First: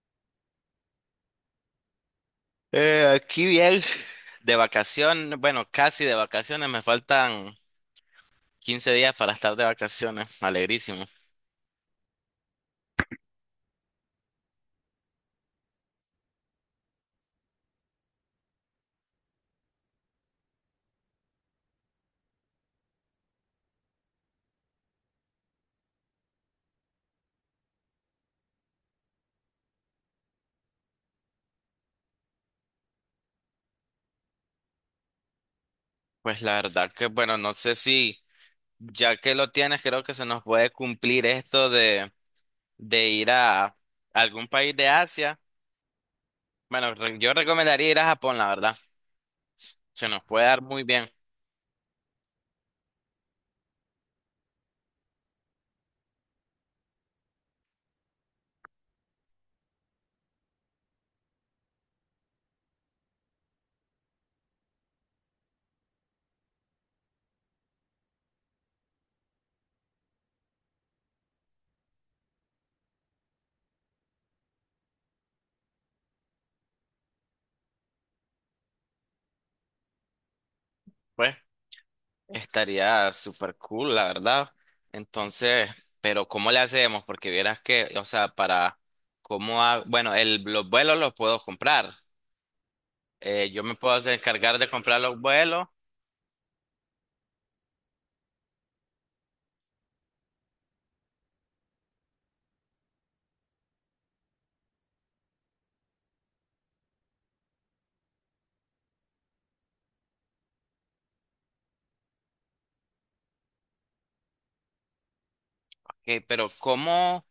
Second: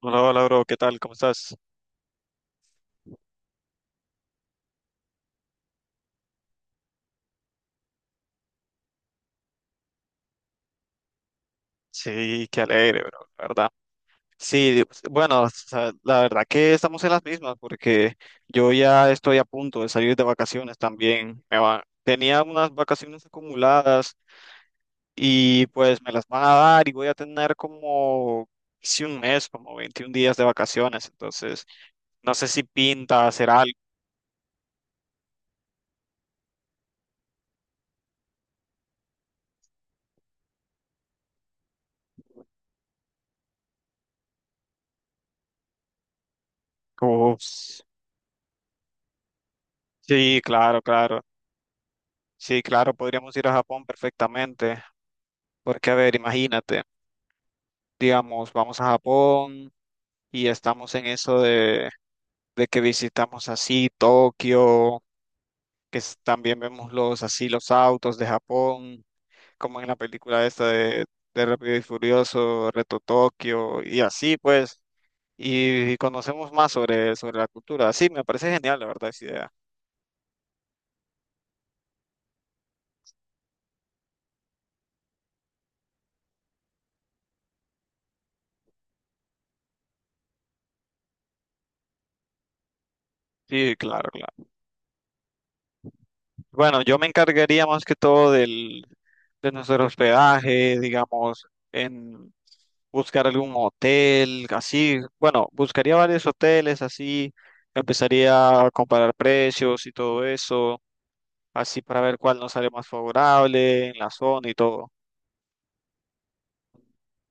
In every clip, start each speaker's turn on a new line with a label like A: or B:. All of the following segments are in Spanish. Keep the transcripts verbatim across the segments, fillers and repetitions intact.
A: Hola, hola, bro, ¿qué tal? ¿Cómo estás?
B: Eh, aquí bien, de vacaciones, bueno, casi de vacaciones, me faltan quince días para estar de vacaciones. Sí.
A: Sí, qué alegre, bro, la verdad. Sí, bueno, o sea, la verdad que estamos en las mismas porque yo ya estoy a punto de salir de vacaciones también. Me va- Tenía unas vacaciones acumuladas y pues me las van a dar y voy a tener como casi un mes, como veintiún días de vacaciones. Entonces, no sé si pinta hacer algo.
B: Pues la verdad que, bueno, no sé si ya que lo tienes, creo que se nos puede cumplir esto de, de ir a algún país de Asia. Bueno, re- yo recomendaría ir a Japón, la verdad. Se nos
A: Sí,
B: puede dar
A: claro,
B: muy bien.
A: claro. Sí, claro, podríamos ir a Japón perfectamente. Porque, a ver, imagínate. Digamos, vamos a Japón y estamos en eso de, de que visitamos así Tokio, que es- también vemos los así los autos de Japón, como en la película esta de, de Rápido y Furioso, Reto Tokio, y así pues, y, y conocemos más sobre, sobre la cultura. Sí, me parece genial, la verdad, esa idea.
B: Pues estaría súper cool, la verdad. Entonces, pero ¿cómo le hacemos? Porque vieras que, o sea, para cómo ha- bueno, el, los vuelos los puedo comprar. Eh, yo
A: Sí,
B: me
A: claro,
B: puedo
A: claro.
B: encargar de comprar los vuelos.
A: Bueno, yo me encargaría más que todo del, de nuestro hospedaje, digamos, en buscar algún hotel, así. Bueno, buscaría varios hoteles, así. Empezaría a comparar precios y todo eso, así para ver cuál nos sale más favorable en la zona y todo.
B: Eh, pero ¿cómo,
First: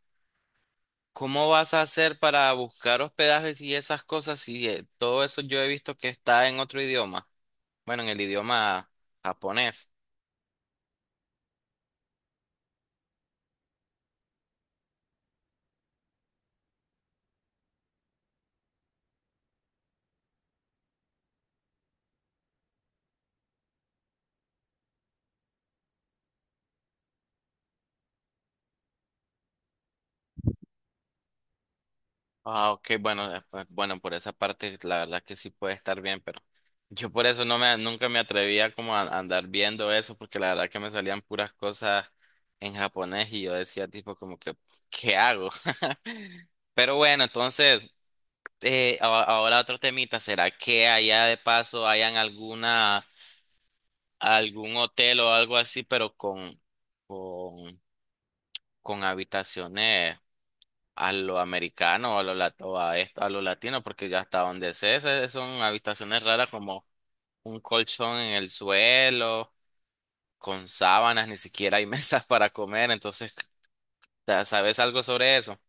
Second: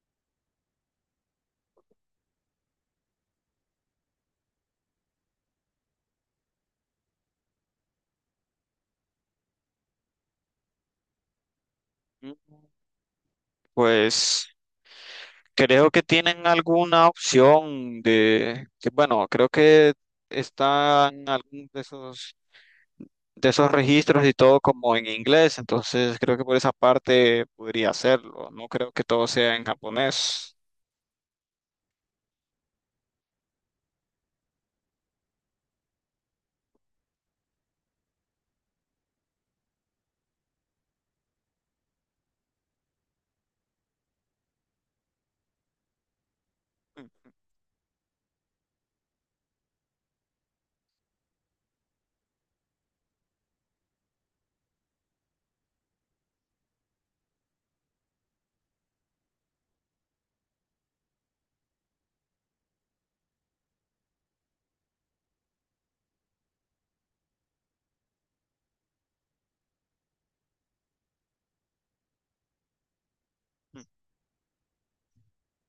B: cómo vas a hacer para buscar hospedajes y esas cosas? Si eh, todo eso yo he visto que está en otro idioma. Bueno, en el idioma japonés.
A: Mm, pues creo que tienen alguna opción de, que bueno, creo que están algunos de esos de esos registros y todo como en inglés, entonces creo que por esa parte podría hacerlo, no creo que todo sea en japonés.
B: Ah, ok, bueno, eh, pues, bueno, por esa parte la verdad que sí puede estar bien, pero yo por eso no me, nunca me atrevía como a, a andar viendo eso, porque la verdad que me salían puras cosas en japonés y yo decía tipo como que, ¿qué hago? Pero bueno, entonces, eh, a- ahora otro temita. ¿Será que allá de paso hayan alguna, algún hotel o algo así, pero con, con, con habitaciones a lo americano, a lo, lat- o a esto, a lo latino? Porque ya hasta donde sé, se- son habitaciones raras como un colchón en el suelo, con sábanas, ni siquiera hay mesas para comer. Entonces, ya, ¿sabes algo sobre eso?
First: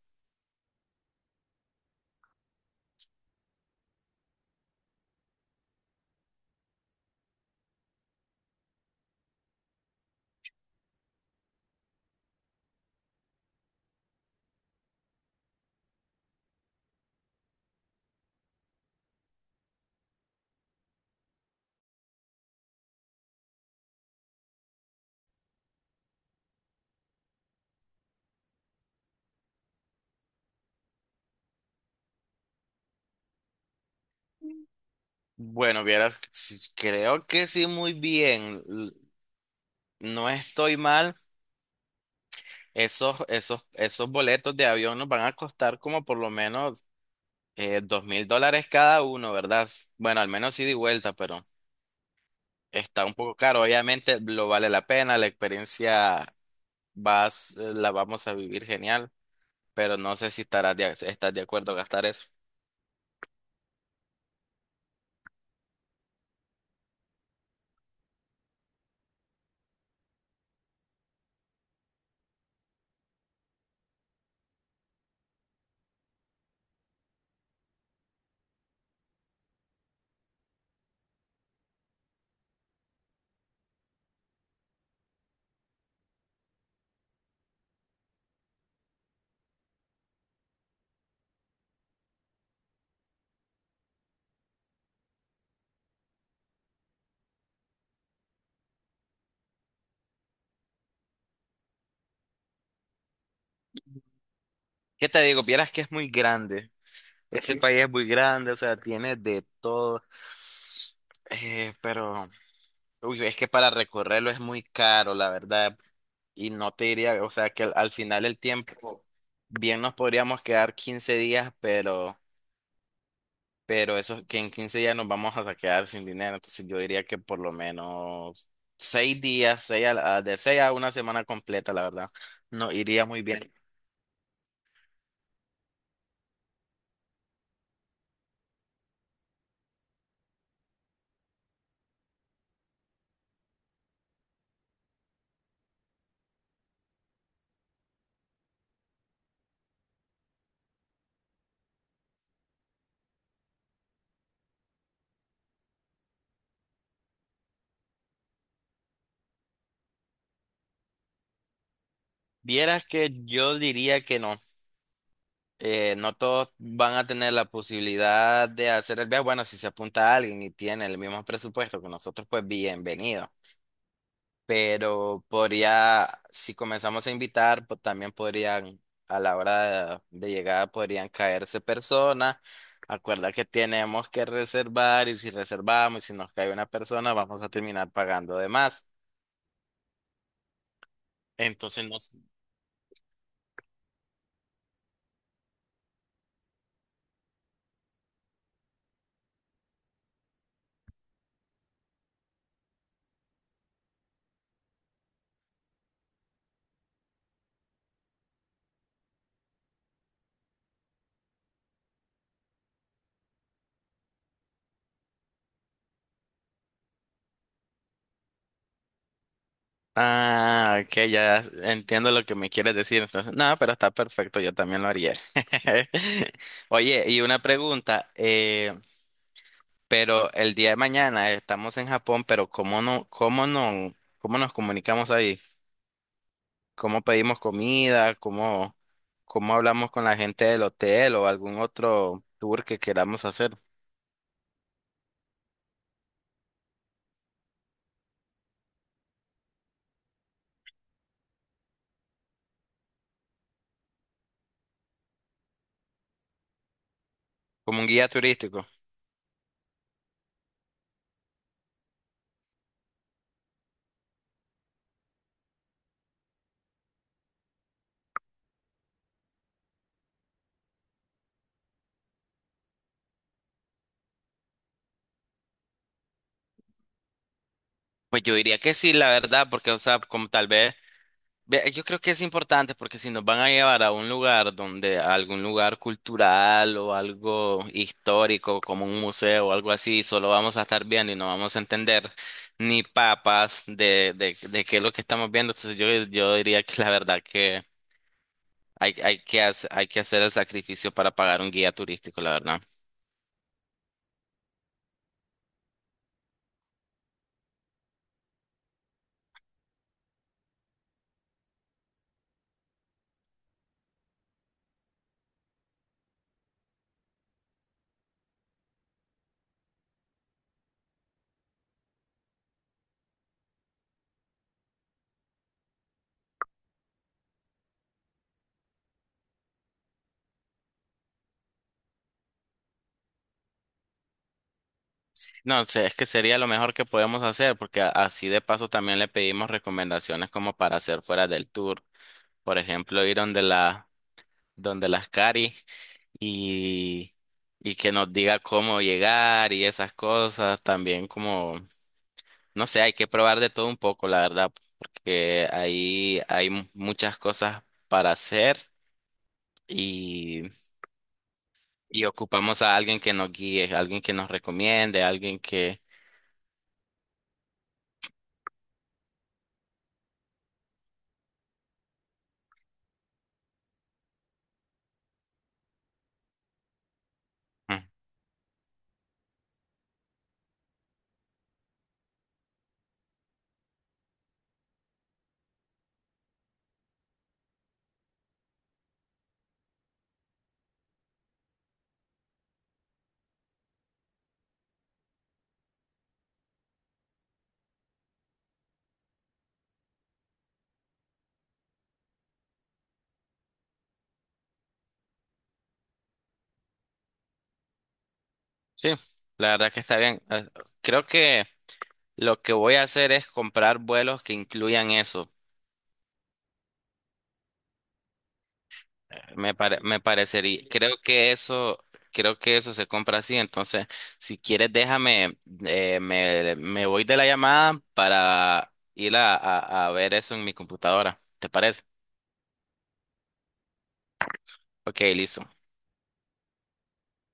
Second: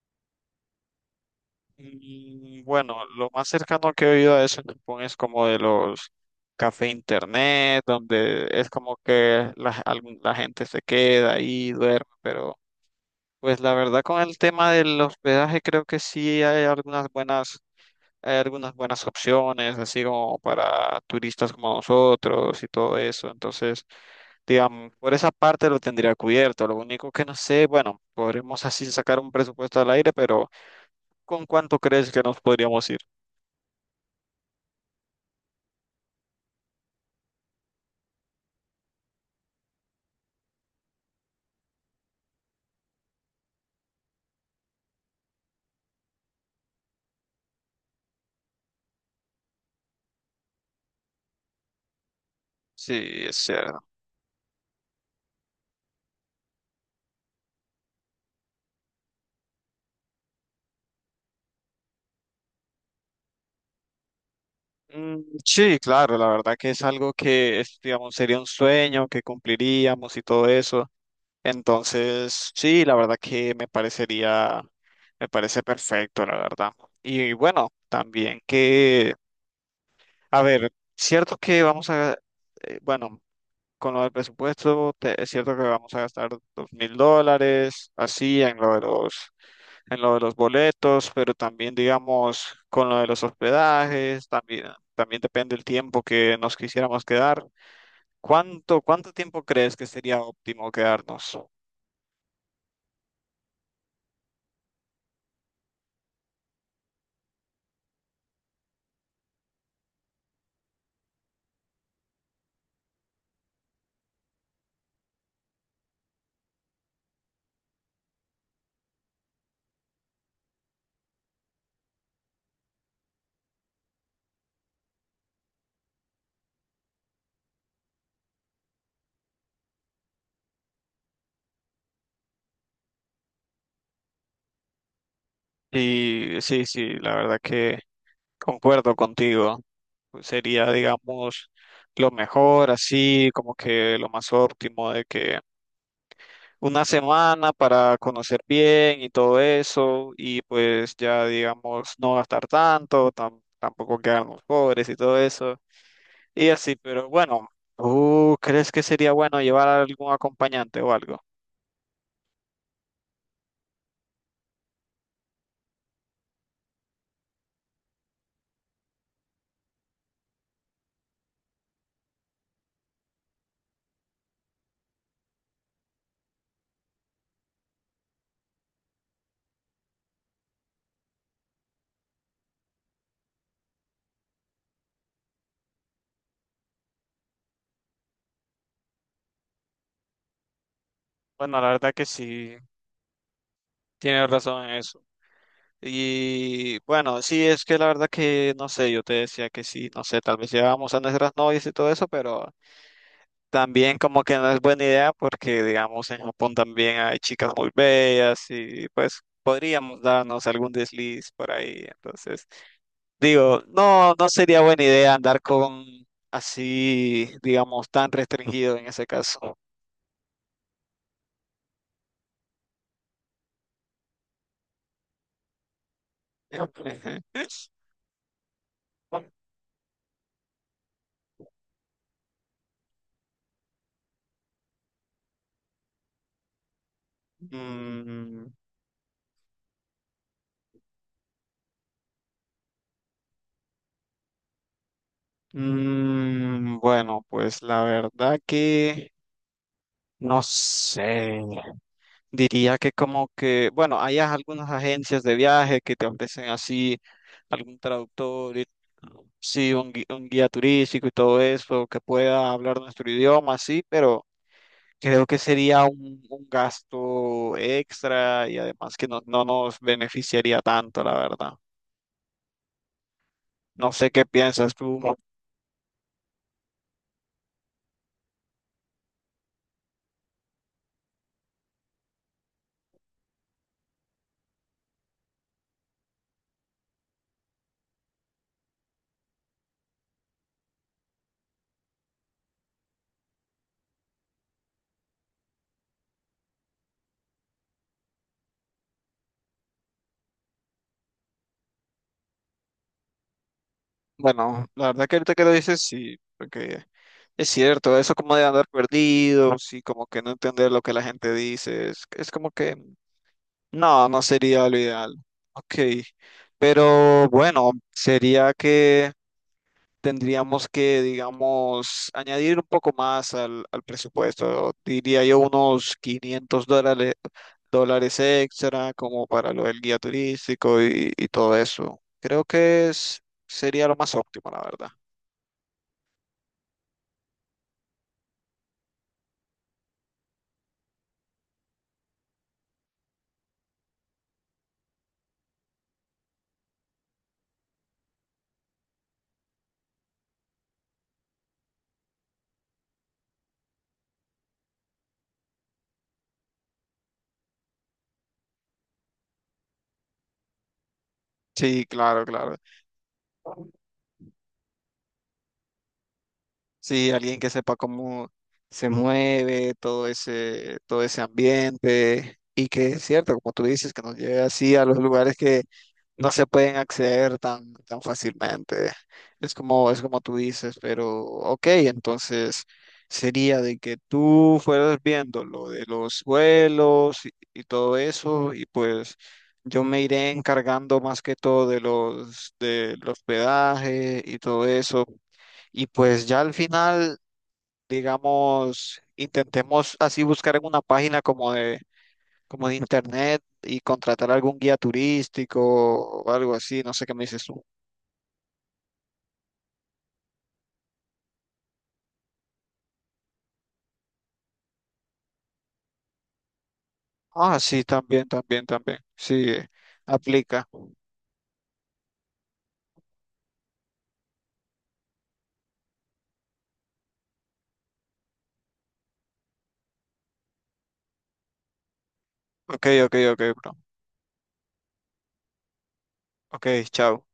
A: Y bueno, lo más cercano que he oído a eso en Japón es como de los café internet, donde es como que la, algún- la gente se queda ahí, duerme, pero pues la verdad con el tema del hospedaje creo que sí hay algunas buenas. Hay algunas buenas opciones, así como para turistas como nosotros y todo eso. Entonces, digamos, por esa parte lo tendría cubierto. Lo único que no sé, bueno, podremos así sacar un presupuesto al aire, pero ¿con cuánto crees que nos podríamos ir?
B: Bueno, vieras, sí, creo que sí, muy bien, l- no estoy mal. Esos, esos, esos boletos de avión nos van a costar como por lo menos dos mil dólares cada uno, ¿verdad? Bueno, al menos ida y vuelta, pero
A: Sí,
B: está un poco
A: es
B: caro.
A: cierto.
B: Obviamente lo vale la pena, la experiencia vas, eh, la vamos a vivir genial. Pero no sé si estarás de, estás de acuerdo a gastar eso.
A: Mm, sí, claro, la verdad que es algo que, es, digamos, sería un sueño que cumpliríamos y todo eso. Entonces, sí, la verdad que me parecería, me parece perfecto, la verdad. Y bueno, también que a ver, cierto que vamos a, eh, bueno, con lo del presupuesto, te- es cierto que vamos a gastar dos mil dólares, así, en lo de los, en lo de los boletos, pero también, digamos, con lo de los hospedajes, también, también depende el tiempo que nos quisiéramos quedar. ¿Cuánto, ¿cuánto tiempo crees que sería óptimo quedarnos?
B: ¿Qué te digo? Vieras que es muy grande, ese, sí, país es muy grande, o sea, tiene de todo. Eh, pero uy, es que para recorrerlo es muy caro, la verdad. Y no te diría, o sea, que al, al final el tiempo, bien nos podríamos quedar quince días, pero... pero eso es que en quince días nos vamos a quedar sin dinero. Entonces yo diría que por lo menos seis días, seis a la- de seis a una semana completa, la verdad, no iría muy bien.
A: Y sí, sí, la verdad que concuerdo contigo. Sería, digamos, lo mejor, así, como que lo más óptimo de que una semana para conocer bien y todo eso, y pues ya digamos no gastar tanto, tam- tampoco quedarnos pobres y todo eso, y así, pero bueno, ¿tú crees que sería bueno llevar a algún acompañante o algo?
B: Vieras que yo diría que no. Eh, no todos van a tener la posibilidad de hacer el viaje. Bueno, si se apunta a alguien y tiene el mismo presupuesto que nosotros, pues bienvenido. Pero podría, si comenzamos a invitar, pues también podrían, a la hora de, de llegada, podrían caerse personas. Acuerda que tenemos que reservar, y si reservamos y si nos cae una persona, vamos a terminar pagando de más.
A: Bueno, la
B: Entonces
A: verdad que
B: nos...
A: sí, tienes razón en eso. Y bueno, sí, es que la verdad que no sé, yo te decía que sí, no sé, tal vez llevábamos a nuestras novias y todo eso, pero también como que no es buena idea porque, digamos, en Japón también hay chicas muy bellas y pues podríamos darnos algún desliz por ahí. Entonces, digo, no, no sería buena idea andar con así, digamos, tan restringido en ese caso.
B: Ah, ok, ya entiendo lo que me quieres decir. Entonces, no, pero está perfecto, yo también lo haría. Oye, y una pregunta. eh, Pero el día de mañana estamos en Japón, pero ¿cómo no, cómo no, cómo nos comunicamos ahí? ¿Cómo pedimos comida?
A: Mm,
B: ¿Cómo, cómo hablamos con la gente del hotel o algún otro tour que queramos hacer?
A: mm, bueno, pues la verdad que no sé. Diría que como que, bueno, hay algunas agencias de viaje que te ofrecen así algún
B: Como un guía
A: traductor, y,
B: turístico.
A: sí, un, gui- un guía turístico y todo eso, que pueda hablar nuestro idioma, sí, pero creo que sería un, un gasto extra y además que no, no nos beneficiaría tanto, la verdad. No sé qué piensas tú.
B: Pues yo diría que sí, la verdad, porque, o sea, como tal vez. Ve, yo creo que es importante, porque si nos van a llevar a un lugar donde, a algún lugar cultural o algo histórico como un museo o algo así, solo vamos a estar viendo y no vamos a entender ni papas de, de, de qué es lo que estamos viendo. Entonces yo, yo diría que la verdad que hay, hay que hacer, hay que hacer el sacrificio para pagar un guía turístico, la verdad.
A: Bueno, la verdad que ahorita que lo dices, sí, porque es cierto, eso como de andar perdido, sí, como que no entender lo que la gente dice, es, es como que no, no sería lo ideal. Ok, pero bueno, sería que tendríamos que, digamos, añadir un poco más al, al presupuesto. Diría yo unos quinientos dólares, dólares extra como para lo del guía turístico y, y todo eso. Creo que es- sería lo más óptimo, la verdad.
B: No sé, es que sería lo mejor que podemos hacer, porque a- así de paso también le pedimos recomendaciones como para hacer fuera del tour. Por ejemplo, ir donde la, donde las cari. y, y que nos diga cómo llegar y esas cosas. También como, no sé, hay que probar de todo un poco, la verdad, porque ahí hay mu- muchas cosas para hacer y,
A: Sí,
B: y
A: claro, claro.
B: ocupamos a alguien que nos guíe, alguien que nos recomiende, alguien que...
A: Sí, alguien que sepa cómo se mueve todo ese, todo ese ambiente y que es cierto, como tú dices, que nos lleve así a los lugares que no se pueden acceder tan,
B: Mm.
A: tan fácilmente. Es como, es como tú dices, pero ok, entonces sería de que tú fueras viendo lo de los vuelos y, y todo eso, y pues yo me iré encargando más que todo de los, del hospedaje y todo eso. Y pues ya al final, digamos, intentemos así buscar en una página como de, como de internet y contratar algún guía turístico o algo así, no sé qué me dices tú.
B: Sí, la verdad que está bien. Eh, Creo que lo que voy a hacer es comprar vuelos que incluyan eso.
A: Ah, sí, también, también, también. Sí,
B: Me pare- me parecería,
A: aplica.
B: creo que eso, creo que eso se compra así. Entonces, si quieres, déjame, eh, me, me voy de la llamada para ir a, a, a ver eso en mi computadora. ¿Te parece?
A: Ok, ok, ok, bro.
B: Ok, listo.
A: Ok, chao.